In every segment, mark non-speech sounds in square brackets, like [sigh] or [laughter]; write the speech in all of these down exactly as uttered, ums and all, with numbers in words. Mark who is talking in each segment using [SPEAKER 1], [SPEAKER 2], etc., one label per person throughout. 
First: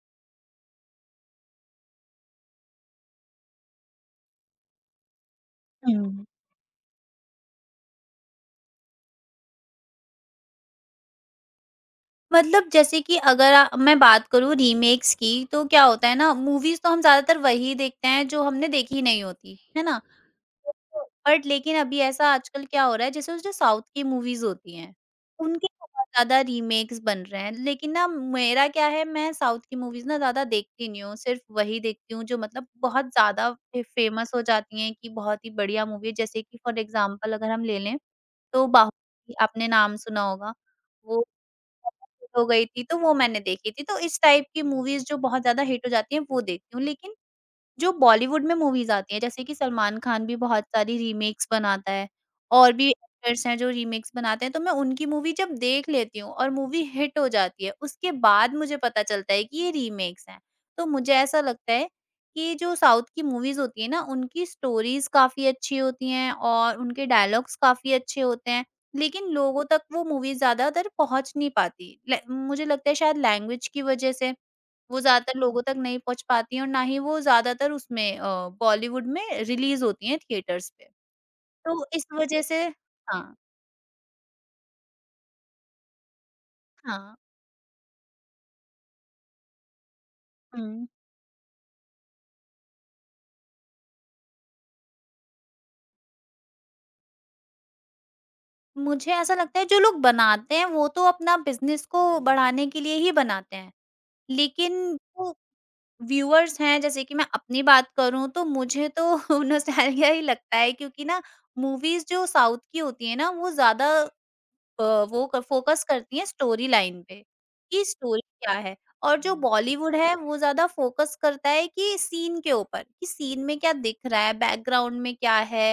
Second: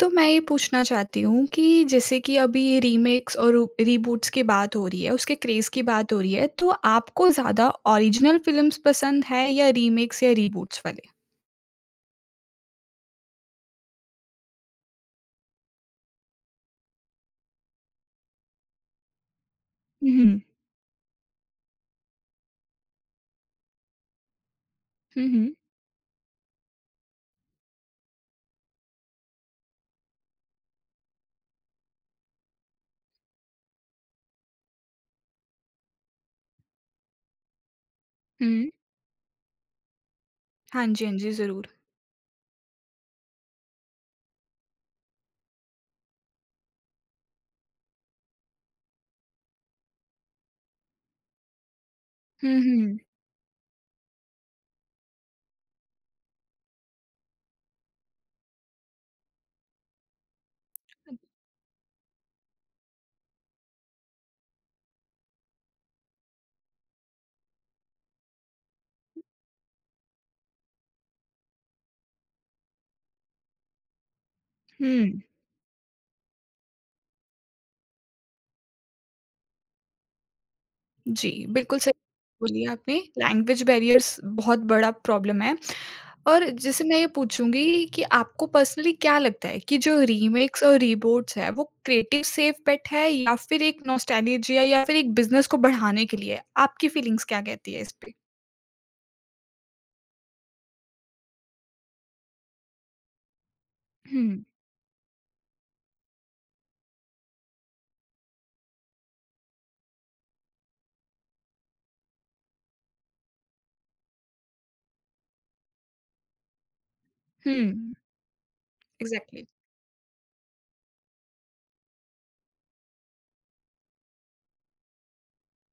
[SPEAKER 1] तो मैं ये पूछना चाहती हूँ कि जैसे कि अभी ये रीमेक्स और रू- रीबूट्स की बात हो रही है उसके क्रेज की बात हो
[SPEAKER 2] हुँ।
[SPEAKER 1] रही है तो आपको ज्यादा ओरिजिनल फिल्म्स पसंद है या रीमेक्स या रीबूट्स वाले।
[SPEAKER 2] मतलब जैसे कि अगर अ, मैं बात करूँ रीमेक्स की, तो क्या होता है ना, मूवीज़ तो हम ज़्यादातर वही देखते हैं जो हमने देखी नहीं होती, है ना?
[SPEAKER 1] हम्म
[SPEAKER 2] बट लेकिन अभी ऐसा आजकल क्या हो रहा है, जैसे जो साउथ की मूवीज़ होती हैं,
[SPEAKER 1] हम्म
[SPEAKER 2] उनके बहुत ज़्यादा रीमेक्स बन रहे हैं। लेकिन ना, मेरा क्या है, मैं साउथ की मूवीज़ ना ज़्यादा देखती नहीं हूँ, सिर्फ़ वही देखती हूँ जो मतलब बहुत ज़्यादा फे फेमस हो जाती हैं कि बहुत ही बढ़िया मूवी है। जैसे कि फॉर एग्ज़ाम्पल अगर हम ले लें, तो
[SPEAKER 1] हम्म।
[SPEAKER 2] बाहुबली, आपने नाम सुना होगा।
[SPEAKER 1] हाँ जी हाँ
[SPEAKER 2] वो
[SPEAKER 1] जी जरूर।
[SPEAKER 2] हो गई थी, तो वो मैंने देखी थी। तो इस टाइप की मूवीज़ जो बहुत ज़्यादा हिट हो जाती हैं, वो देखती हूँ। लेकिन जो बॉलीवुड में मूवीज़ आती हैं, जैसे कि सलमान खान भी बहुत सारी रीमेक्स बनाता है,
[SPEAKER 1] हम्म
[SPEAKER 2] और भी
[SPEAKER 1] हम्म
[SPEAKER 2] एक्टर्स हैं जो रीमेक्स बनाते हैं, तो मैं उनकी मूवी जब देख लेती हूँ और मूवी हिट हो जाती है, उसके बाद मुझे पता चलता है कि ये रीमेक्स हैं। तो मुझे ऐसा लगता है कि जो साउथ की मूवीज़ होती हैं ना, उनकी स्टोरीज़ काफ़ी अच्छी होती हैं और उनके डायलॉग्स काफ़ी अच्छे होते हैं, लेकिन लोगों तक वो मूवीज़ ज़्यादातर पहुँच नहीं पाती। ल मुझे लगता है शायद लैंग्वेज की वजह से। वो
[SPEAKER 1] हम्म।
[SPEAKER 2] ज़्यादातर लोगों तक नहीं पहुँच पाती हैं, और ना ही वो ज़्यादातर उसमें अ, बॉलीवुड में रिलीज़ होती हैं थिएटर्स पे।
[SPEAKER 1] जी बिल्कुल
[SPEAKER 2] तो
[SPEAKER 1] सही।
[SPEAKER 2] इस वज़ह से,
[SPEAKER 1] बोलिए आपने
[SPEAKER 2] हाँ,
[SPEAKER 1] लैंग्वेज बैरियर्स बहुत बड़ा प्रॉब्लम है और जैसे मैं ये
[SPEAKER 2] हाँ।
[SPEAKER 1] पूछूँगी कि आपको पर्सनली क्या लगता है कि जो रीमेक्स और
[SPEAKER 2] हुँ।
[SPEAKER 1] रीबूट्स है, वो क्रिएटिव सेफ बेट है या फिर एक नॉस्टैल्जिया या फिर एक बिज़नेस को बढ़ाने के लिए है? आपकी फीलिंग्स क्या कहती है इस पे?
[SPEAKER 2] मुझे ऐसा लगता है जो लोग बनाते हैं वो तो अपना बिज़नेस को बढ़ाने के लिए ही बनाते हैं।
[SPEAKER 1] हुँ,
[SPEAKER 2] लेकिन जो व्यूअर्स हैं, जैसे कि मैं अपनी बात करूँ, तो मुझे तो [laughs] नॉस्टैल्जिया ही लगता है, क्योंकि ना, मूवीज़ जो साउथ की होती है ना, वो ज़्यादा अ, वो क फ़ोकस करती हैं स्टोरी लाइन पे,
[SPEAKER 1] हुँ,
[SPEAKER 2] कि स्टोरी क्या है? और जो हुँ।
[SPEAKER 1] एग्ज़ैक्टली,
[SPEAKER 2] बॉलीवुड है वो ज़्यादा फ़ोकस करता है कि सीन के ऊपर, कि सीन में क्या दिख रहा है, बैकग्राउंड में क्या है?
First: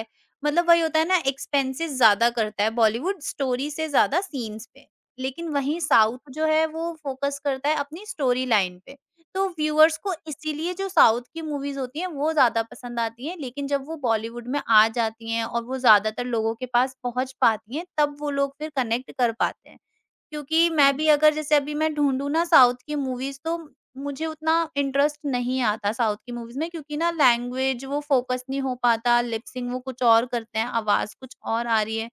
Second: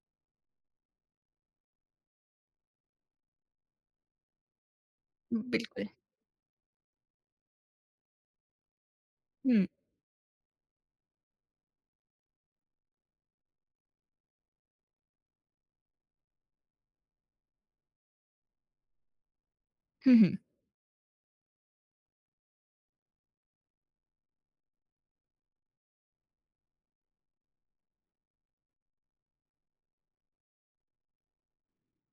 [SPEAKER 2] मतलब वही होता है ना, एक्सपेंसेस ज़्यादा करता है बॉलीवुड स्टोरी से ज़्यादा सीन्स पे। लेकिन वहीं
[SPEAKER 1] बिल्कुल।
[SPEAKER 2] साउथ जो है वो फ़ोकस करता है अपनी स्टोरी लाइन पे। तो
[SPEAKER 1] हुँ,
[SPEAKER 2] व्यूअर्स को इसीलिए जो साउथ की मूवीज़ होती हैं वो ज़्यादा पसंद आती हैं, लेकिन जब वो बॉलीवुड में आ जाती हैं और वो ज़्यादातर लोगों के पास पहुँच पाती हैं, तब वो लोग फिर कनेक्ट कर पाते हैं।
[SPEAKER 1] हुँ, हुँ,
[SPEAKER 2] क्योंकि मैं हुँ। भी अगर, जैसे अभी मैं ढूँढूँ ना साउथ की मूवीज़, तो मुझे उतना इंटरेस्ट नहीं आता साउथ की मूवीज़ में, क्योंकि ना, लैंग्वेज वो फ़ोकस नहीं हो पाता, लिप सिंक वो कुछ और करते हैं, आवाज़ कुछ और आ रही है।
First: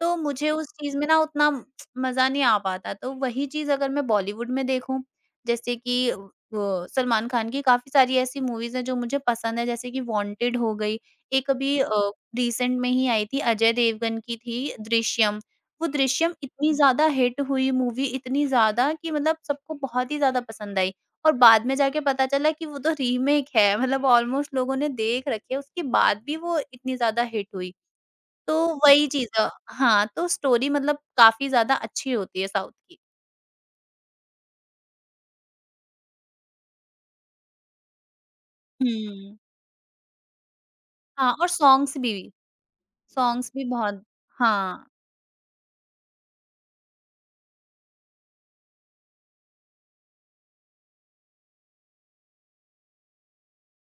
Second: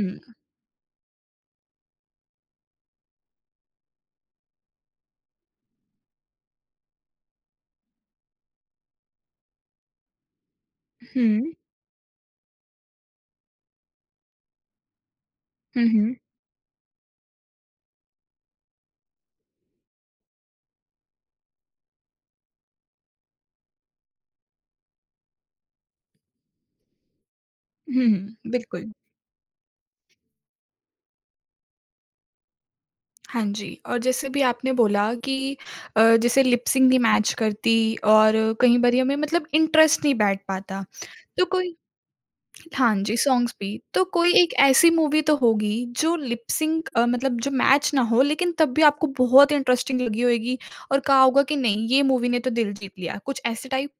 [SPEAKER 2] तो मुझे उस चीज़ में ना उतना मज़ा नहीं आ पाता। तो वही चीज़ अगर मैं बॉलीवुड में देखूँ, जैसे कि अ, वो सलमान खान की काफ़ी सारी ऐसी मूवीज़ हैं जो मुझे पसंद है, जैसे कि वांटेड हो गई, एक
[SPEAKER 1] हुँ,
[SPEAKER 2] अभी अ, रिसेंट में ही आई थी अजय देवगन की, थी दृश्यम।
[SPEAKER 1] हुँ,
[SPEAKER 2] वो
[SPEAKER 1] हुँ,
[SPEAKER 2] दृश्यम इतनी ज़्यादा हिट हुई मूवी, इतनी ज़्यादा कि मतलब सबको बहुत ही ज़्यादा पसंद आई, और बाद में जाके पता चला कि वो तो रीमेक है, मतलब ऑलमोस्ट लोगों ने देख रखी है, उसके बाद भी वो इतनी ज़्यादा हिट हुई।
[SPEAKER 1] हुँ,
[SPEAKER 2] तो
[SPEAKER 1] बिल्कुल।
[SPEAKER 2] वही चीज़, अ, हाँ, तो स्टोरी मतलब काफ़ी ज़्यादा अच्छी होती है साउथ की।
[SPEAKER 1] हाँ जी, और जैसे भी आपने बोला कि अ, जैसे लिप सिंक नहीं मैच करती और कहीं बारी हमें
[SPEAKER 2] हुँ।
[SPEAKER 1] मतलब इंटरेस्ट नहीं बैठ पाता।
[SPEAKER 2] हाँ,
[SPEAKER 1] तो
[SPEAKER 2] और
[SPEAKER 1] कोई
[SPEAKER 2] सॉन्ग्स भी,
[SPEAKER 1] हाँ जी,
[SPEAKER 2] सॉन्ग्स
[SPEAKER 1] सॉन्ग्स
[SPEAKER 2] भी
[SPEAKER 1] भी। तो
[SPEAKER 2] बहुत।
[SPEAKER 1] कोई एक
[SPEAKER 2] हाँ।
[SPEAKER 1] ऐसी मूवी तो होगी जो लिप सिंक अ, मतलब जो मैच ना हो लेकिन तब भी आपको बहुत इंटरेस्टिंग लगी होएगी और कहा होगा कि नहीं ये मूवी ने तो दिल जीत लिया, कुछ ऐसे टाइप?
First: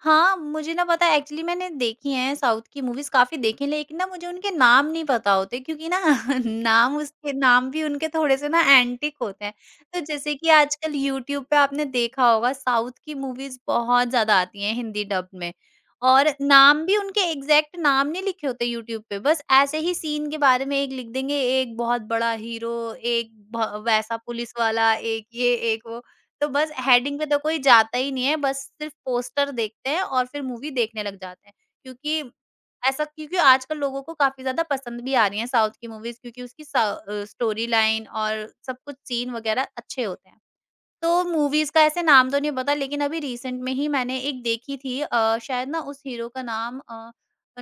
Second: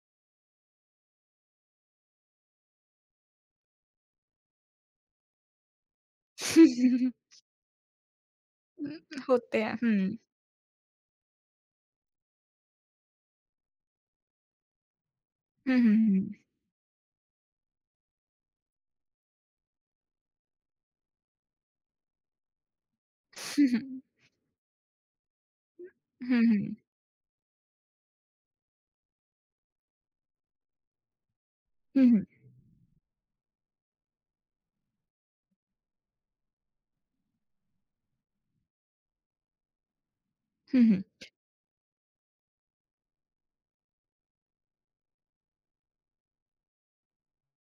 [SPEAKER 2] हाँ, मुझे ना पता है, एक्चुअली मैंने देखी हैं, साउथ की मूवीज़ काफ़ी देखी हैं, लेकिन ना, मुझे उनके नाम नहीं पता होते, क्योंकि ना [laughs] नाम
[SPEAKER 1] [laughs]
[SPEAKER 2] उसके नाम भी उनके थोड़े-से ना
[SPEAKER 1] उम,
[SPEAKER 2] एंटिक होते हैं।
[SPEAKER 1] होते हैं।
[SPEAKER 2] तो
[SPEAKER 1] हुँ।
[SPEAKER 2] जैसे कि आजकल यूट्यूब पे आपने देखा होगा, साउथ की मूवीज़ बहुत ज़्यादा आती हैं हिंदी डब में,
[SPEAKER 1] हुँ, हुँ,
[SPEAKER 2] और
[SPEAKER 1] हुँ।
[SPEAKER 2] नाम भी उनके एग्ज़ैक्ट नाम नहीं लिखे होते यूट्यूब पे, बस ऐसे ही सीन के बारे में एक लिख देंगे, एक बहुत बड़ा हीरो, एक भ वैसा पुलिस वाला, एक ये, एक वो।
[SPEAKER 1] हुँ,
[SPEAKER 2] तो बस
[SPEAKER 1] हुँ।
[SPEAKER 2] हेडिंग पे तो कोई जाता ही नहीं है, बस सिर्फ पोस्टर देखते हैं और फिर मूवी देखने लग जाते हैं।
[SPEAKER 1] हुँ,
[SPEAKER 2] क्योंकि
[SPEAKER 1] हुँ।
[SPEAKER 2] ऐसा क्योंकि आजकल लोगों को काफ़ी ज़्यादा पसंद भी आ रही हैं साउथ की मूवीज़, क्योंकि उसकी सा अ, स्टोरी लाइन और सब कुछ, सीन वगैरह अच्छे होते हैं।
[SPEAKER 1] हुँ, हुँ।
[SPEAKER 2] तो मूवीज़ का ऐसे नाम तो नहीं पता, लेकिन अभी रिसेंट में ही मैंने एक देखी थी, अ, शायद ना उस हीरो का नाम अ,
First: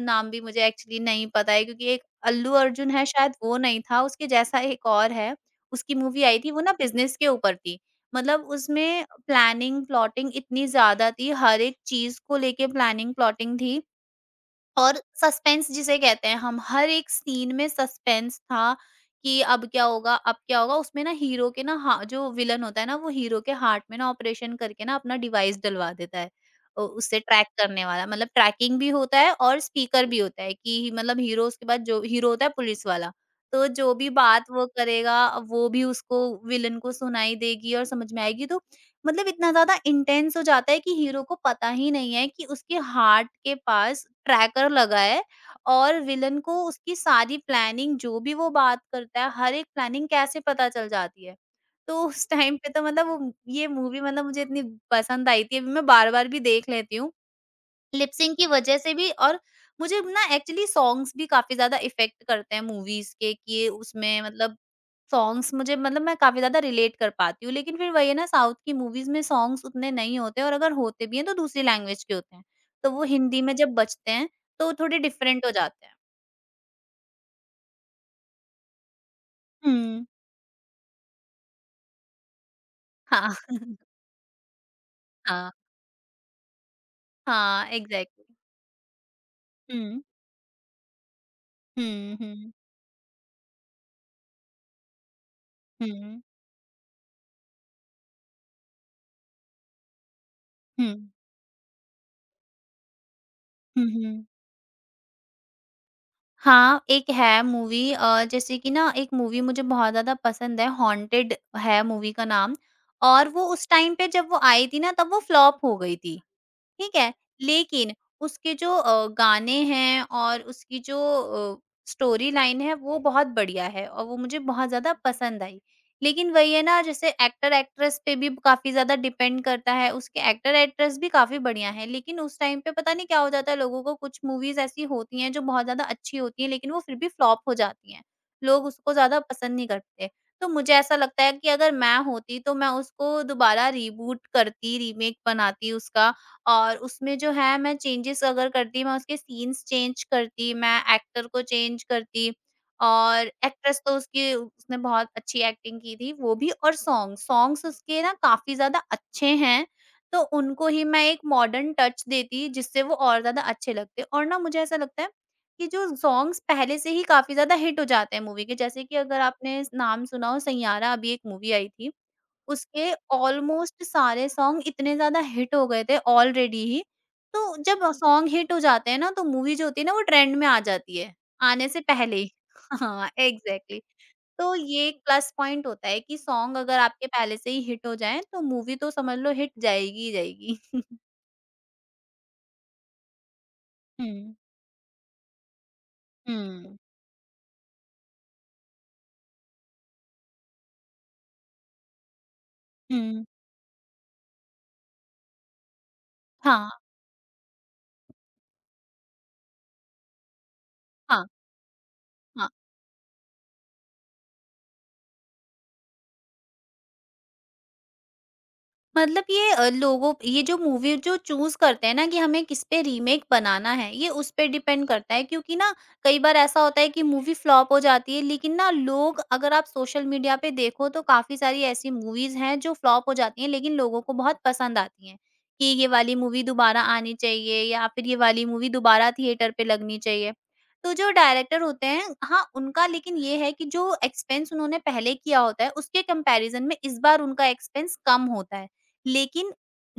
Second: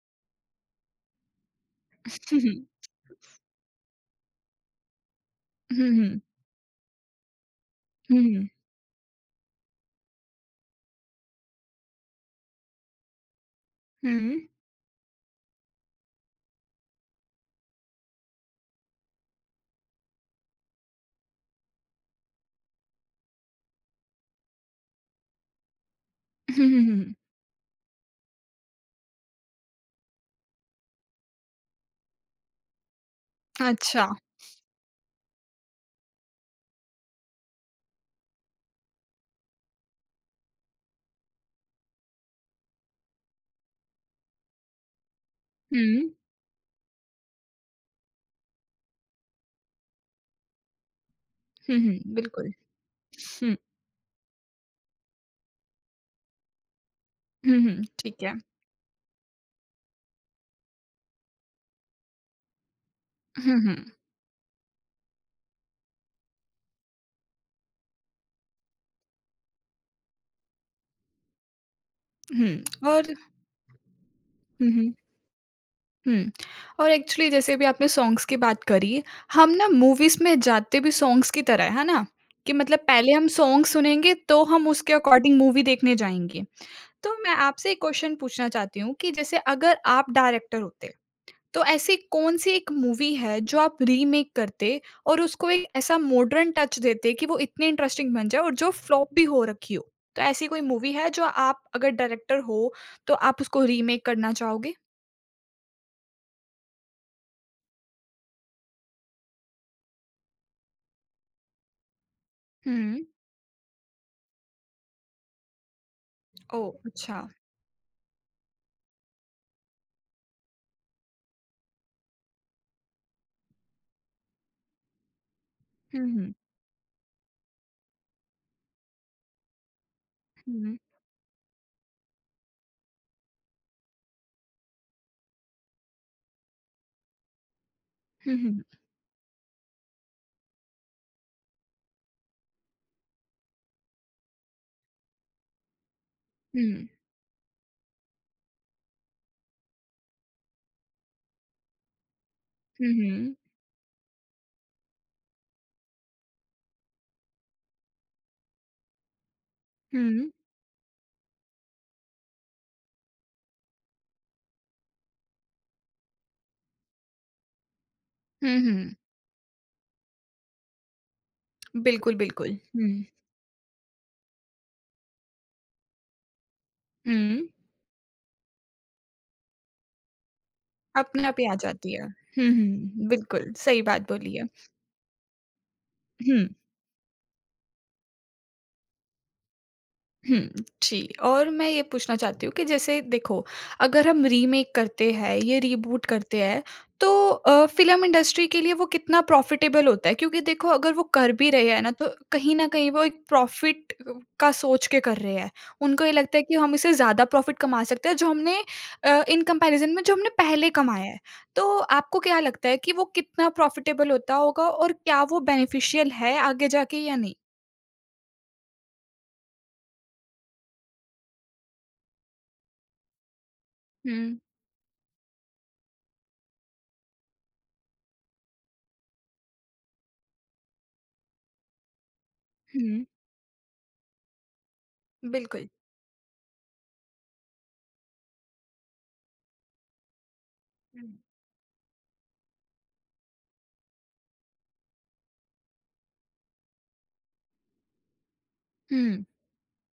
[SPEAKER 2] नाम भी मुझे एक्चुअली नहीं पता है, क्योंकि एक
[SPEAKER 1] हुँ,
[SPEAKER 2] अल्लू
[SPEAKER 1] हुँ।
[SPEAKER 2] अर्जुन है, शायद वो नहीं था, उसके जैसा एक और है।
[SPEAKER 1] हुँ,
[SPEAKER 2] उसकी
[SPEAKER 1] हुँ।
[SPEAKER 2] मूवी आई थी, वो ना बिज़नेस के ऊपर थी।
[SPEAKER 1] हुँ, हुँ। हुँ,
[SPEAKER 2] मतलब
[SPEAKER 1] हुँ।
[SPEAKER 2] उसमें प्लानिंग, प्लॉटिंग इतनी ज़्यादा थी, हर एक चीज़ को लेके प्लानिंग, प्लॉटिंग थी।
[SPEAKER 1] हुँ।
[SPEAKER 2] और सस्पेंस, जिसे कहते हैं हम, हर एक सीन में सस्पेंस था कि अब क्या होगा, अब क्या होगा। उसमें ना हीरो के ना हा जो विलन होता है ना, वो हीरो के हार्ट में ना ऑपरेशन करके ना अपना डिवाइस डलवा देता है।
[SPEAKER 1] हुँ, हुँ,
[SPEAKER 2] अ,
[SPEAKER 1] हुँ।
[SPEAKER 2] उससे ट्रैक करने वाला, मतलब ट्रैकिंग भी होता है और स्पीकर भी होता है, कि मतलब हीरो, उसके बाद जो हीरो होता है पुलिस वाला, तो जो
[SPEAKER 1] अच्छा।
[SPEAKER 2] भी बात वो करेगा वो भी उसको, विलन को, सुनाई देगी और समझ में आएगी। तो मतलब इतना ज़्यादा इंटेंस हो जाता है कि हीरो को पता ही नहीं है कि उसके हार्ट के पास ट्रैकर लगा है, और
[SPEAKER 1] हुँ।
[SPEAKER 2] विलन को उसकी सारी प्लानिंग, जो भी वो बात करता है, हर एक प्लानिंग कैसे पता चल जाती है।
[SPEAKER 1] हुँ, हुँ।
[SPEAKER 2] तो उस
[SPEAKER 1] बिल्कुल।
[SPEAKER 2] टाइम पे तो मतलब वो,
[SPEAKER 1] हुँ।
[SPEAKER 2] ये मूवी मतलब मुझे इतनी पसंद आई थी, अभी मैं बार-बार भी देख लेती हूँ।
[SPEAKER 1] हुँ, हुँ।
[SPEAKER 2] लिप
[SPEAKER 1] ठीक है।
[SPEAKER 2] सिंक की वजह से भी, और मुझे ना एक्चुअली सॉन्ग्स भी काफ़ी ज़्यादा इफ़ेक्ट करते हैं मूवीज़ के, कि
[SPEAKER 1] हुँ,
[SPEAKER 2] ये
[SPEAKER 1] हुँ।
[SPEAKER 2] उसमें मतलब सॉन्ग्स मुझे मतलब, मैं काफ़ी ज़्यादा रिलेट कर पाती हूँ। लेकिन फिर वही है ना, साउथ की मूवीज़ में सॉन्ग्स उतने नहीं होते, और अगर होते भी हैं तो दूसरी लैंग्वेज के होते हैं।
[SPEAKER 1] हुँ
[SPEAKER 2] तो वो
[SPEAKER 1] और
[SPEAKER 2] हिंदी में जब बजते हैं
[SPEAKER 1] हुँ,
[SPEAKER 2] तो
[SPEAKER 1] हुँ।
[SPEAKER 2] थोड़े डिफरेंट हो जाते हैं।
[SPEAKER 1] हुँ। और एक्चुअली जैसे अभी आपने सॉन्ग्स की बात करी, हम ना
[SPEAKER 2] हुँ।
[SPEAKER 1] मूवीज़ में जाते भी सॉन्ग्स की तरह है ना? कि मतलब पहले हम
[SPEAKER 2] हाँ।
[SPEAKER 1] सॉन्ग
[SPEAKER 2] [laughs]
[SPEAKER 1] सुनेंगे तो हम उसके अकॉर्डिंग
[SPEAKER 2] हाँ।
[SPEAKER 1] मूवी देखने जाएँगे। तो मैं
[SPEAKER 2] हाँ,
[SPEAKER 1] आपसे एक क्वेश्चन
[SPEAKER 2] एग्ज़ैक्टली।
[SPEAKER 1] पूछना चाहती हूँ कि जैसे अगर
[SPEAKER 2] हुँ।
[SPEAKER 1] आप डायरेक्टर होते, तो ऐसी
[SPEAKER 2] हुँ,
[SPEAKER 1] कौन-सी
[SPEAKER 2] हुँ।
[SPEAKER 1] एक मूवी है जो आप रीमेक करते और उसको एक ऐसा
[SPEAKER 2] हुँ।
[SPEAKER 1] मॉडर्न टच देते कि वो इतनी इंटरेस्टिंग बन जाए और जो फ्लॉप भी हो रखी हो? तो ऐसी कोई
[SPEAKER 2] हुँ।
[SPEAKER 1] मूवी है जो आप अगर डायरेक्टर हो, तो आप उसको
[SPEAKER 2] हुँ,
[SPEAKER 1] रीमेक
[SPEAKER 2] हुँ।
[SPEAKER 1] करना चाहोगे?
[SPEAKER 2] हाँ, एक है मूवी, अ, जैसे कि ना, एक मूवी मुझे बहुत ज़्यादा पसंद है, हॉन्टेड है मूवी का नाम,
[SPEAKER 1] हुँ।
[SPEAKER 2] और वो उस टाइम पे जब वो आई थी ना, तब वो फ्लॉप हो गई थी।
[SPEAKER 1] ओह!
[SPEAKER 2] ठीक है?
[SPEAKER 1] अच्छा।
[SPEAKER 2] लेकिन उसके जो अ, गाने हैं और उसकी जो अ, स्टोरी लाइन है, वो बहुत बढ़िया है और वो मुझे बहुत ज़्यादा पसंद आई।
[SPEAKER 1] हुँ,
[SPEAKER 2] लेकिन
[SPEAKER 1] हुँ।
[SPEAKER 2] वही है ना, जैसे एक्टर एक्ट्रेस पे भी काफ़ी ज़्यादा डिपेंड करता है, उसके एक्टर
[SPEAKER 1] हुँ,
[SPEAKER 2] एक्ट्रेस भी काफ़ी बढ़िया हैं, लेकिन उस टाइम पे पता नहीं क्या हो जाता है लोगों को, कुछ मूवीज़ ऐसी होती हैं जो बहुत ज़्यादा अच्छी होती हैं लेकिन वो फिर भी फ्लॉप हो जाती हैं।
[SPEAKER 1] हुँ, हुँ,
[SPEAKER 2] लोग उसको ज़्यादा पसंद नहीं करते। तो मुझे ऐसा लगता है कि अगर मैं होती तो मैं उसको दोबारा रीबूट करती, रीमेक बनाती उसका, और
[SPEAKER 1] हुँ,
[SPEAKER 2] उसमें जो है, मैं चेंजेस अगर करती, मैं उसके सीन्स चेंज करती, मैं एक्टर को चेंज करती, और
[SPEAKER 1] हुँ,
[SPEAKER 2] एक्ट्रेस तो उसकी, उसने बहुत अच्छी एक्टिंग की थी, वो भी, और सॉन्ग, सॉन्ग्स उसके ना काफ़ी ज़्यादा अच्छे हैं, तो
[SPEAKER 1] हुँ,
[SPEAKER 2] उनको ही मैं एक मॉडर्न टच देती, जिससे वो और ज़्यादा अच्छे लगते, और ना मुझे ऐसा लगता है कि जो सॉन्ग्स पहले से ही काफ़ी ज़्यादा हिट हो जाते हैं मूवी के,
[SPEAKER 1] हुँ,
[SPEAKER 2] जैसे
[SPEAKER 1] हुँ।
[SPEAKER 2] कि अगर आपने नाम सुना हो, सैयारा अभी एक मूवी आई थी।
[SPEAKER 1] बिल्कुल, बिल्कुल। हुँ,
[SPEAKER 2] उसके ऑलमोस्ट सारे सॉन्ग इतने ज़्यादा हिट हो गए थे ऑलरेडी ही,
[SPEAKER 1] हुँ।
[SPEAKER 2] तो जब सॉन्ग हिट हो जाते हैं ना तो मूवी जो होती है ना, वो ट्रेंड में आ जाती है,
[SPEAKER 1] अपने आप ही आ
[SPEAKER 2] आने से
[SPEAKER 1] जाती है।
[SPEAKER 2] पहले ही।
[SPEAKER 1] हुँ,
[SPEAKER 2] [laughs]
[SPEAKER 1] हुँ,
[SPEAKER 2] हाँ,
[SPEAKER 1] बिल्कुल,
[SPEAKER 2] एग्ज़ैक्टली।
[SPEAKER 1] सही बात बोली है।
[SPEAKER 2] तो ये एक प्लस पॉइंट होता है कि
[SPEAKER 1] हुँ।
[SPEAKER 2] सॉन्ग अगर आपके पहले से ही हिट हो जाएँ, तो मूवी तो समझ लो हिट जाएगी ही
[SPEAKER 1] हुँ,
[SPEAKER 2] जाएगी। [laughs]
[SPEAKER 1] जी और मैं ये पूछना चाहती हूँ कि जैसे देखो, अगर हम
[SPEAKER 2] हुँ,
[SPEAKER 1] रीमेक करते हैं, ये रीबूट करते हैं,
[SPEAKER 2] हुँ,
[SPEAKER 1] तो अ, फ़िल्म इंडस्ट्री के लिए वो कितना प्रॉफ़िटेबल होता है? क्योंकि देखो अगर वो कर भी रहे हैं ना, तो कहीं न कहीं वो एक
[SPEAKER 2] हुँ।
[SPEAKER 1] प्रॉफ़िट अ, का सोच के कर रहे हैं। उनको ये लगता है कि
[SPEAKER 2] हाँ,
[SPEAKER 1] हम इससे ज़्यादा प्रॉफ़िट कमा सकते हैं, जो हमने अ, इन कंपैरिज़न में जो हमने पहले कमाया
[SPEAKER 2] हाँ,
[SPEAKER 1] है।
[SPEAKER 2] हाँ।
[SPEAKER 1] तो आपको क्या लगता है कि वो कितना प्रॉफ़िटेबल होता होगा और क्या वो बेनिफिशियल है आगे जाके या नहीं?
[SPEAKER 2] मतलब ये, अ, लोगों ये जो मूवी जो चूज़ करते हैं ना, कि हमें किस पे रीमेक बनाना है, ये उस
[SPEAKER 1] हुँ,
[SPEAKER 2] पे डिपेंड करता है, क्योंकि ना, कई बार ऐसा होता है कि मूवी फ्लॉप हो जाती है लेकिन ना, लोग, अगर आप सोशल मीडिया पे देखो, तो काफ़ी सारी ऐसी मूवीज़ हैं जो
[SPEAKER 1] हुँ।
[SPEAKER 2] फ्लॉप हो जाती हैं लेकिन लोगों को बहुत पसंद आती हैं, कि
[SPEAKER 1] बिल्कुल।
[SPEAKER 2] ये वाली मूवी दोबारा आनी चाहिए, या फिर ये वाली मूवी दोबारा थिएटर पे लगनी चाहिए। तो जो डायरेक्टर होते हैं, हाँ, उनका, लेकिन ये है कि जो एक्सपेंस उन्होंने पहले किया होता है, उसके कंपैरिज़न में इस बार उनका एक्सपेंस कम होता है।
[SPEAKER 1] हुँ,
[SPEAKER 2] लेकिन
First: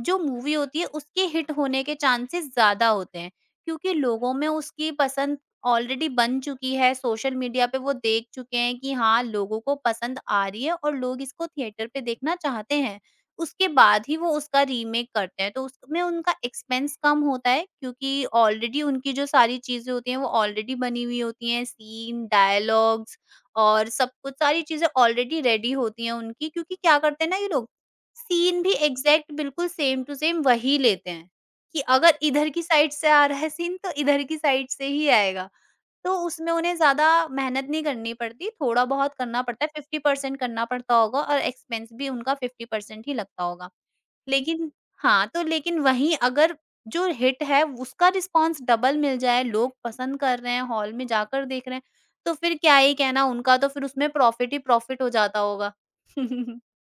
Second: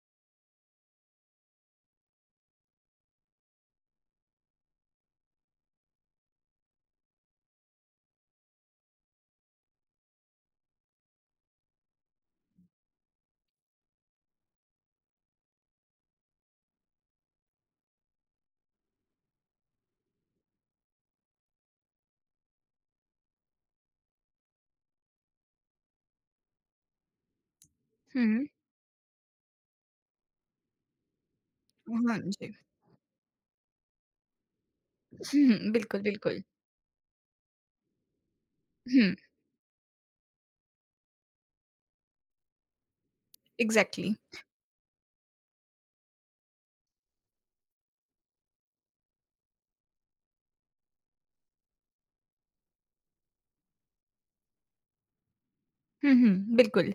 [SPEAKER 2] जो मूवी होती है उसके हिट होने के चांसेस ज़्यादा होते हैं, क्योंकि लोगों में उसकी पसंद ऑलरेडी बन चुकी है, सोशल मीडिया पे वो देख चुके हैं कि हाँ, लोगों को पसंद आ रही है और लोग इसको थिएटर पे देखना चाहते हैं। उसके बाद ही वो उसका रीमेक करते हैं, तो उसमें उनका एक्सपेंस कम होता है, क्योंकि ऑलरेडी उनकी जो सारी चीज़ें होती हैं, वो ऑलरेडी बनी हुई होती हैं, सीन, डायलॉग्स और सब कुछ, सारी चीज़ें ऑलरेडी रेडी होती हैं उनकी क्योंकि क्या करते हैं ना ये लोग
[SPEAKER 1] हुँ।
[SPEAKER 2] सीन भी एग्ज़ैक्ट बिल्कुल सेम टू सेम वही लेते हैं, कि
[SPEAKER 1] हाँ
[SPEAKER 2] अगर इधर
[SPEAKER 1] जी।
[SPEAKER 2] की साइड से आ रहा है सीन तो इधर की साइड से ही आएगा।
[SPEAKER 1] हुँ, बिल्कुल,
[SPEAKER 2] तो
[SPEAKER 1] बिल्कुल।
[SPEAKER 2] उसमें उन्हें ज़्यादा मेहनत नहीं करनी पड़ती, थोड़ा
[SPEAKER 1] हुँ,
[SPEAKER 2] बहुत करना पड़ता है। फ़िफ़्टी परसेंट करना पड़ता होगा और एक्सपेंस भी उनका फ़िफ़्टी परसेंट ही लगता होगा।
[SPEAKER 1] एग्ज़ैक्टली।
[SPEAKER 2] लेकिन हाँ, तो लेकिन वहीं अगर जो हिट है उसका रिस्पॉन्स डबल मिल जाए, लोग पसंद कर रहे हैं, हॉल में जाकर देख रहे हैं, तो फिर क्या ही कहना उनका, तो फिर उसमें प्रॉफ़िट ही प्रॉफ़िट हो जाता होगा।
[SPEAKER 1] हुँ, हुँ,
[SPEAKER 2] [laughs]
[SPEAKER 1] बिल्कुल।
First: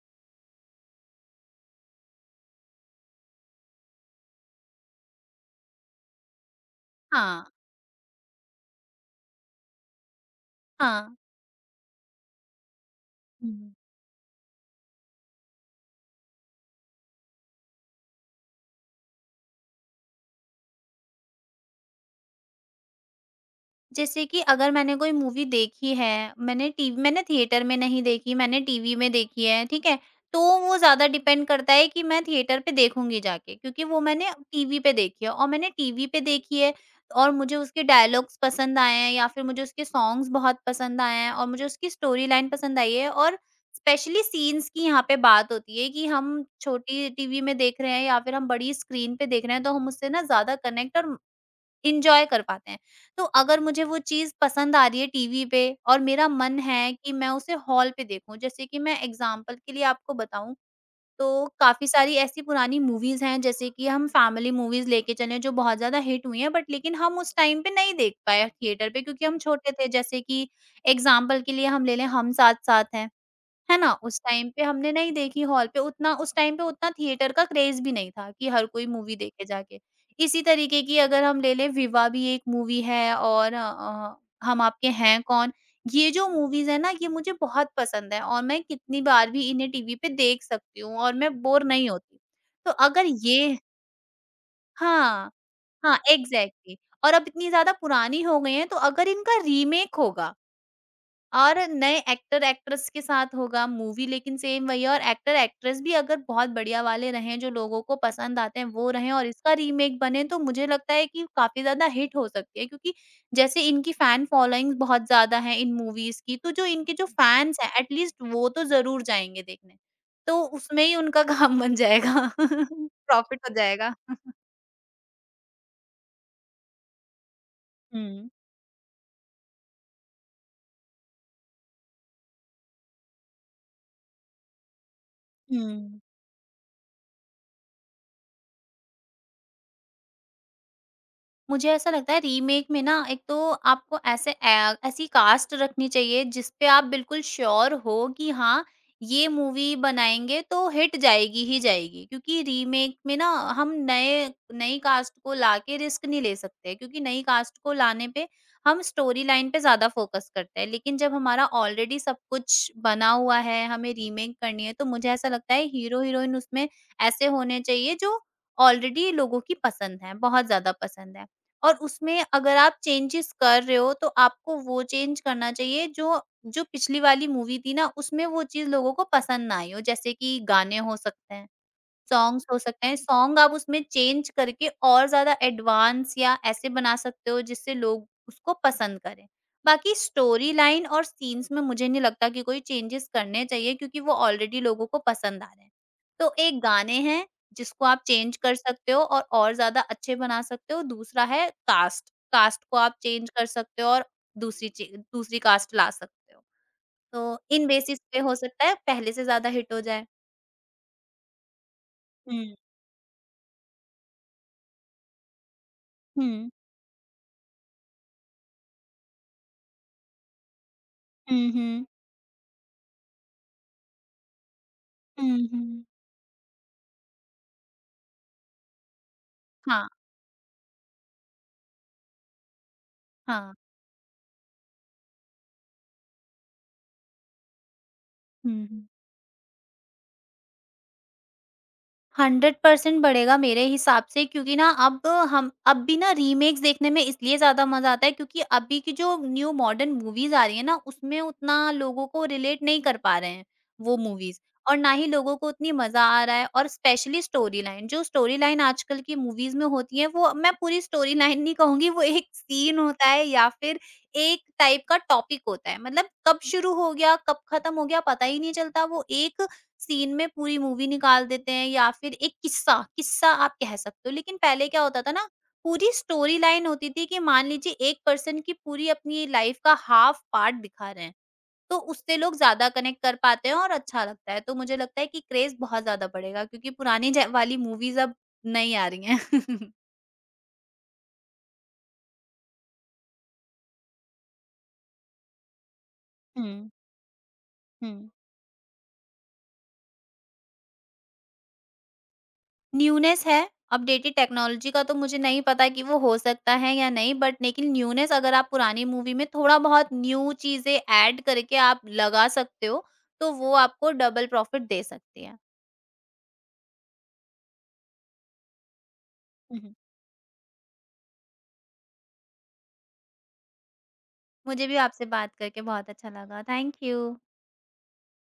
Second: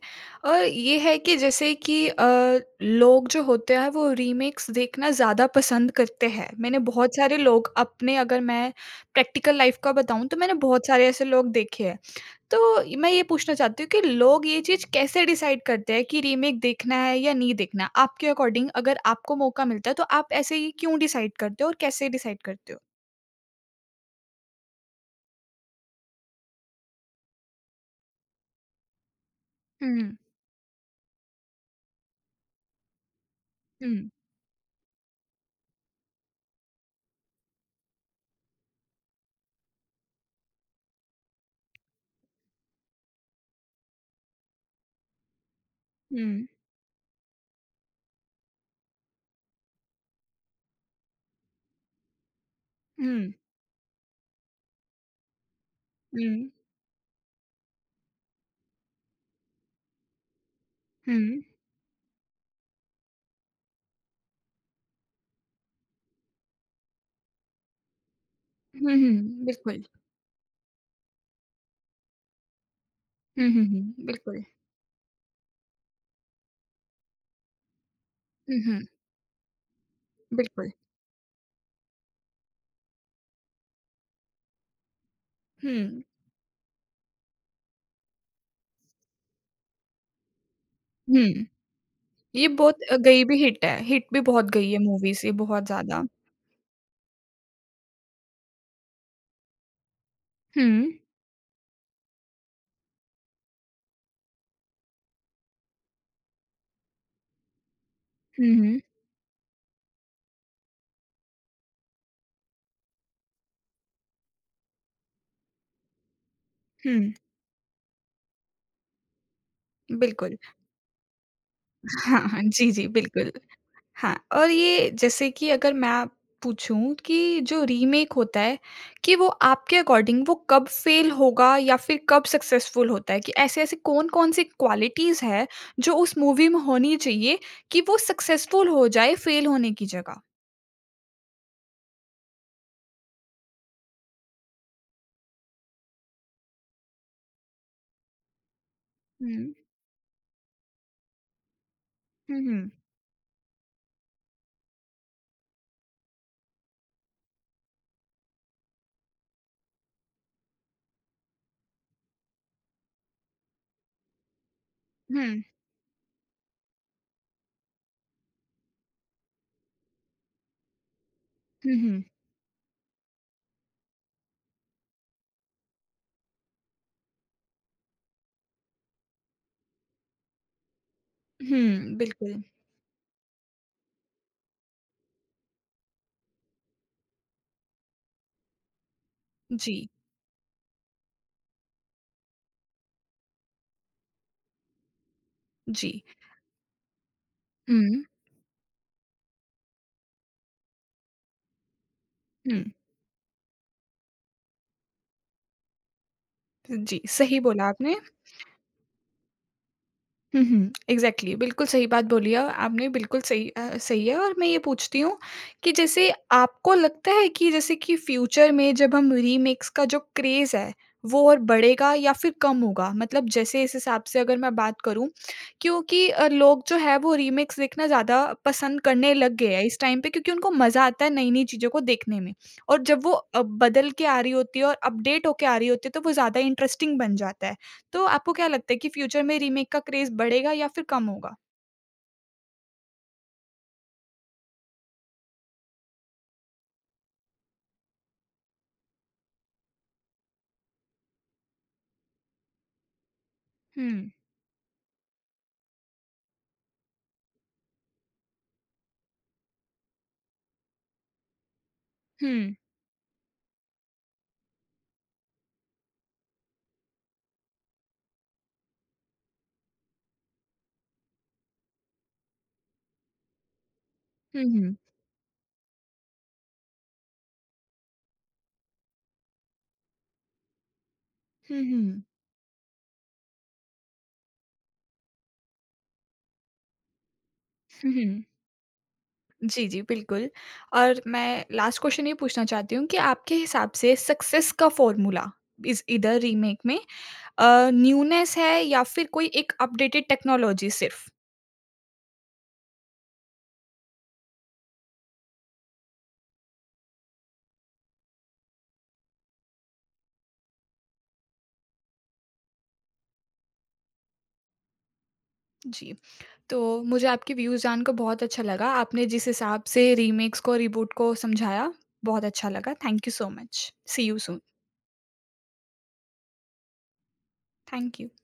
[SPEAKER 1] और ये है कि जैसे कि अ, लोग जो होते हैं वो रीमेक्स देखना ज़्यादा पसंद करते हैं। मैंने बहुत सारे
[SPEAKER 2] हाँ,
[SPEAKER 1] लोग अपने अगर मैं प्रैक्टिकल लाइफ़ का बताऊँ तो मैंने बहुत सारे
[SPEAKER 2] हाँ।
[SPEAKER 1] ऐसे लोग देखे हैं। तो ये- मैं ये पूछना चाहती हूँ कि लोग ये चीज़ कैसे डिसाइड करते हैं कि रीमेक देखना है या नहीं देखना? आपके अकॉर्डिंग अगर आपको मौका मिलता है तो आप ऐसे ही क्यों डिसाइड करते हो और कैसे डिसाइड करते हो?
[SPEAKER 2] जैसे कि अगर मैंने कोई मूवी देखी है, मैंने टीवी, मैंने थिएटर में नहीं देखी, मैंने टीवी में देखी है, ठीक है?
[SPEAKER 1] हुँ,
[SPEAKER 2] तो वो ज़्यादा डिपेंड करता है कि मैं थिएटर पे देखूँगी जाके क्योंकि वो
[SPEAKER 1] हुँ,
[SPEAKER 2] मैंने टीवी पे देखी है। और मैंने टीवी पे देखी है और मुझे उसके डायलॉग्स पसंद आए हैं या फिर मुझे उसके सॉन्ग्स बहुत पसंद आए हैं और मुझे उसकी स्टोरी लाइन पसंद आई है। और स्पेशली सीन्स की यहाँ पे बात होती है कि
[SPEAKER 1] हुँ।
[SPEAKER 2] हम छोटी टीवी में देख रहे हैं या फिर हम बड़ी स्क्रीन पे देख रहे हैं, तो हम उससे ना ज़्यादा कनेक्ट और एन्जॉय कर पाते हैं। तो
[SPEAKER 1] हुँ,
[SPEAKER 2] अगर मुझे वो चीज़ पसंद आ रही है टीवी पे और मेरा
[SPEAKER 1] हुँ,
[SPEAKER 2] मन है कि मैं उसे हॉल पे देखूँ, जैसे कि मैं एग्ज़ाम्पल के लिए आपको बताऊँ,
[SPEAKER 1] हुँ,
[SPEAKER 2] तो काफ़ी सारी ऐसी पुरानी मूवीज़ हैं, जैसे कि हम फैमिली मूवीज़ लेके चलें जो बहुत ज़्यादा हिट हुई हैं बट लेकिन हम उस टाइम पे नहीं देख पाए थिएटर
[SPEAKER 1] हुँ,
[SPEAKER 2] पे क्योंकि हम
[SPEAKER 1] हुँ,
[SPEAKER 2] छोटे
[SPEAKER 1] बिल्कुल।
[SPEAKER 2] थे। जैसे कि एग्ज़ाम्पल के लिए हम ले लें, हम साथ साथ हैं।
[SPEAKER 1] हुँ, हुँ,
[SPEAKER 2] है ना?
[SPEAKER 1] हुँ,
[SPEAKER 2] उस
[SPEAKER 1] बिल्कुल।
[SPEAKER 2] टाइम पे हमने नहीं देखी हॉल पे, उतना उस टाइम पे उतना थिएटर का क्रेज़ भी नहीं था कि
[SPEAKER 1] हुँ,
[SPEAKER 2] हर
[SPEAKER 1] हुँ,
[SPEAKER 2] कोई मूवी देखे जाके। इसी
[SPEAKER 1] बिल्कुल।
[SPEAKER 2] तरीके की अगर हम ले लें विवा भी एक मूवी है और अ, हम आपके हैं कौन?
[SPEAKER 1] हुँ,
[SPEAKER 2] ये जो मूवीज़ है ना ये मुझे बहुत पसंद है और मैं कितनी बार भी इन्हें टीवी पे देख सकती हूँ और मैं
[SPEAKER 1] हुँ,
[SPEAKER 2] बोर नहीं होती।
[SPEAKER 1] ये
[SPEAKER 2] तो
[SPEAKER 1] बहुत अ,
[SPEAKER 2] अगर
[SPEAKER 1] गई भी
[SPEAKER 2] ये
[SPEAKER 1] हिट है, हिट भी बहुत गई है मूवी से
[SPEAKER 2] हाँ,
[SPEAKER 1] बहुत
[SPEAKER 2] हाँ
[SPEAKER 1] ज़्यादा।
[SPEAKER 2] एग्ज़ैक्टली और अब इतनी ज़्यादा पुरानी हो गई हैं, तो अगर इनका रीमेक होगा
[SPEAKER 1] हुँ,
[SPEAKER 2] और नए एक्टर एक्ट्रेस के साथ होगा मूवी लेकिन सेम वही है, और एक्टर एक्ट्रेस भी अगर बहुत बढ़िया वाले रहें, जो लोगों को पसंद
[SPEAKER 1] हुँ,
[SPEAKER 2] आते हैं
[SPEAKER 1] हुँ,
[SPEAKER 2] वो रहें और इसका रीमेक बने, तो मुझे लगता है कि काफ़ी ज़्यादा हिट हो सकती है। क्योंकि जैसे इनकी फैन फॉलोइंग्स बहुत ज़्यादा है इन मूवीज़ की, तो जो इनके जो
[SPEAKER 1] हुँ,
[SPEAKER 2] फैन्स हैं एटलीस्ट वो तो ज़रूर जाएँगे देखने।
[SPEAKER 1] बिल्कुल।
[SPEAKER 2] तो उसमें ही उनका [laughs] काम बन
[SPEAKER 1] [laughs] हाँ,
[SPEAKER 2] जाएगा, [laughs]
[SPEAKER 1] हाँ, जी, जी, बिल्कुल।
[SPEAKER 2] प्रॉफ़िट हो जाएगा।
[SPEAKER 1] हाँ, और ये जैसे कि अगर मैं आप पूछूँ कि जो रीमेक
[SPEAKER 2] हुँ।
[SPEAKER 1] होता है, कि वो आपके अकॉर्डिंग वो कब फ़ेल होगा या फिर कब सक्सेसफुल होता है? कि ऐसे-ऐसे कौन-कौन सी क्वालिटीज़ हैं, जो
[SPEAKER 2] हुँ।
[SPEAKER 1] उस मूवी में होनी चाहिए कि वो सक्सेसफुल हो जाए फ़ेल होने की जगह?
[SPEAKER 2] मुझे ऐसा लगता है रीमेक में ना, एक तो आपको ऐसे ऐ ऐसी कास्ट रखनी चाहिए जिस पे आप बिल्कुल श्योर हो कि हाँ, ये
[SPEAKER 1] हुँ।
[SPEAKER 2] मूवी बनाएँगे तो हिट जाएगी ही जाएगी।
[SPEAKER 1] हुँ,
[SPEAKER 2] क्योंकि
[SPEAKER 1] हुँ।
[SPEAKER 2] रीमेक में ना हम नए नई कास्ट को लाके रिस्क नहीं ले सकते क्योंकि नई कास्ट को लाने पे हम स्टोरी लाइन पे ज़्यादा फ़ोकस करते हैं। लेकिन जब हमारा ऑलरेडी सब कुछ बना हुआ है, हमें रीमेक करनी है, तो मुझे ऐसा
[SPEAKER 1] हुँ,
[SPEAKER 2] लगता है हीरो-हीरोइन उसमें ऐसे होने चाहिए जो ऑलरेडी लोगों की पसंद हैं, बहुत ज़्यादा पसंद हैं।
[SPEAKER 1] हुँ,
[SPEAKER 2] और
[SPEAKER 1] हुँ।
[SPEAKER 2] उसमें अगर आप चेंजेस कर रहे हो तो आपको वो चेंज करना चाहिए जो जो पिछली वाली मूवी थी ना उसमें वो चीज़ लोगों को पसंद ना आई हो। जैसे कि गाने हो सकते हैं,
[SPEAKER 1] हुँ, बिल्कुल।
[SPEAKER 2] सॉन्ग्स हो सकते हैं, सॉन्ग आप उसमें चेंज करके और ज़्यादा एडवांस या ऐसे बना सकते हो जिससे लोग उसको पसंद करें।
[SPEAKER 1] जी,
[SPEAKER 2] बाकी स्टोरी लाइन और सीन्स में मुझे नहीं लगता कि कोई चेंजेज़ करने चाहिए क्योंकि वो ऑलरेडी लोगों को पसंद आ रहे हैं।
[SPEAKER 1] जी।
[SPEAKER 2] तो एक गाने हैं जिसको आप
[SPEAKER 1] हुँ,
[SPEAKER 2] चेंज कर सकते हो और और ज़्यादा अच्छे बना सकते हो, दूसरा है कास्ट,
[SPEAKER 1] हुँ।
[SPEAKER 2] कास्ट को आप चेंज कर सकते हो और दूसरी ची दूसरी कास्ट ला सकते हो।
[SPEAKER 1] जी,
[SPEAKER 2] तो
[SPEAKER 1] सही बोला
[SPEAKER 2] इन
[SPEAKER 1] आपने।
[SPEAKER 2] बेसिस पे हो सकता है पहले से ज़्यादा हिट हो जाए।
[SPEAKER 1] हुँ, हुँ। एग्ज़ैक्टली बिल्कुल सही बात बोली है
[SPEAKER 2] हुँ।
[SPEAKER 1] आपने बिल्कुल सही अ, सही है और मैं ये पूछती हूँ कि जैसे
[SPEAKER 2] हुँ।
[SPEAKER 1] आपको लगता है कि जैसे कि फ्यूचर में जब हम रीमेक्स का जो क्रेज़ है, वो और
[SPEAKER 2] हुँ, हुँ।
[SPEAKER 1] बढ़ेगा या फिर कम होगा? मतलब जैसे इस हिसाब से अगर मैं बात करूँ
[SPEAKER 2] हुँ, हुँ।
[SPEAKER 1] क्योंकि अ, लोग जो है वो रीमेक्स देखना ज़्यादा पसंद करने लग गए हैं इस
[SPEAKER 2] हाँ,
[SPEAKER 1] टाइम पे क्योंकि उनको मज़ा आता है नई-नई चीज़ों को देखने में। और जब वो अ,
[SPEAKER 2] हाँ।
[SPEAKER 1] बदल के आ रही होती है और अपडेट होके आ रही होती है तो वो ज़्यादा इंटरेस्टिंग बन जाता है। तो आपको क्या
[SPEAKER 2] हुँ,
[SPEAKER 1] लगता है
[SPEAKER 2] हुँ।
[SPEAKER 1] कि फ्यूचर में रीमेक का क्रेज़ बढ़ेगा या फिर कम होगा?
[SPEAKER 2] हंड्रेड परसेंट बढ़ेगा मेरे हिसाब से, क्योंकि ना अब हम अब भी ना रीमेक्स देखने में इसलिए ज़्यादा मज़ा आता है क्योंकि अभी की जो न्यू मॉडर्न मूवीज़ आ रही है ना उसमें उतना लोगों को रिलेट नहीं कर पा रहे हैं वो
[SPEAKER 1] हुँ,
[SPEAKER 2] मूवीज़, और ना ही लोगों को उतनी मज़ा आ रहा है। और स्पेशली स्टोरी लाइन, जो स्टोरी लाइन आजकल की मूवीज़ में होती है वो मैं पूरी स्टोरी लाइन नहीं कहूँगी, वो एक
[SPEAKER 1] हुँ,
[SPEAKER 2] सीन होता है या फिर एक टाइप का टॉपिक होता है, मतलब कब शुरू हो गया कब खत्म हो गया पता ही नहीं चलता, वो एक सीन में पूरी मूवी निकाल देते हैं या फिर एक किस्सा, किस्सा आप कह सकते हो। लेकिन
[SPEAKER 1] हुँ,
[SPEAKER 2] पहले
[SPEAKER 1] हुँ।
[SPEAKER 2] क्या होता था ना, पूरी स्टोरी लाइन होती थी कि मान लीजिए एक पर्सन की पूरी अपनी लाइफ का हाफ पार्ट दिखा रहे हैं,
[SPEAKER 1] हुँ,
[SPEAKER 2] तो
[SPEAKER 1] हुँ।
[SPEAKER 2] उससे लोग ज़्यादा कनेक्ट कर पाते हैं और अच्छा लगता है। तो मुझे लगता है कि क्रेज़ बहुत ज़्यादा बढ़ेगा क्योंकि पुरानी जै वाली
[SPEAKER 1] हुँ,
[SPEAKER 2] मूवीज़ अब
[SPEAKER 1] हुँ।
[SPEAKER 2] नहीं आ रही
[SPEAKER 1] जी,
[SPEAKER 2] हैं।
[SPEAKER 1] जी,
[SPEAKER 2] [laughs]
[SPEAKER 1] बिल्कुल। और मैं लास्ट क्वेश्चन ये पूछना चाहती हूँ कि आपके हिसाब से सक्सेस का फ़ॉर्मूला इज़ ईदर रीमेक
[SPEAKER 2] हुँ,
[SPEAKER 1] में अ,
[SPEAKER 2] हुँ।
[SPEAKER 1] न्यूनेस है या फिर कोई एक अपडेटेड टेक्नोलॉजी सिर्फ?
[SPEAKER 2] न्यूनेस है, अपडेटेड टेक्नोलॉजी का तो मुझे नहीं पता कि वो हो सकता है या नहीं बट लेकिन न्यूनेस अगर आप पुरानी मूवी में थोड़ा-बहुत न्यू चीज़ें ऐड करके आप लगा सकते हो, तो वो आपको डबल प्रॉफ़िट दे सकती है।
[SPEAKER 1] जी, तो मुझे आपके व्यूज़ जानकर बहुत अच्छा लगा। आपने जिस
[SPEAKER 2] हुँ,
[SPEAKER 1] हिसाब
[SPEAKER 2] हुँ।
[SPEAKER 1] से रीमेक्स को, रिबूट को समझाया, बहुत अच्छा लगा। Thank you so much. See you soon.
[SPEAKER 2] मुझे भी आपसे बात करके बहुत अच्छा लगा। Thank you.
[SPEAKER 1] Thank you.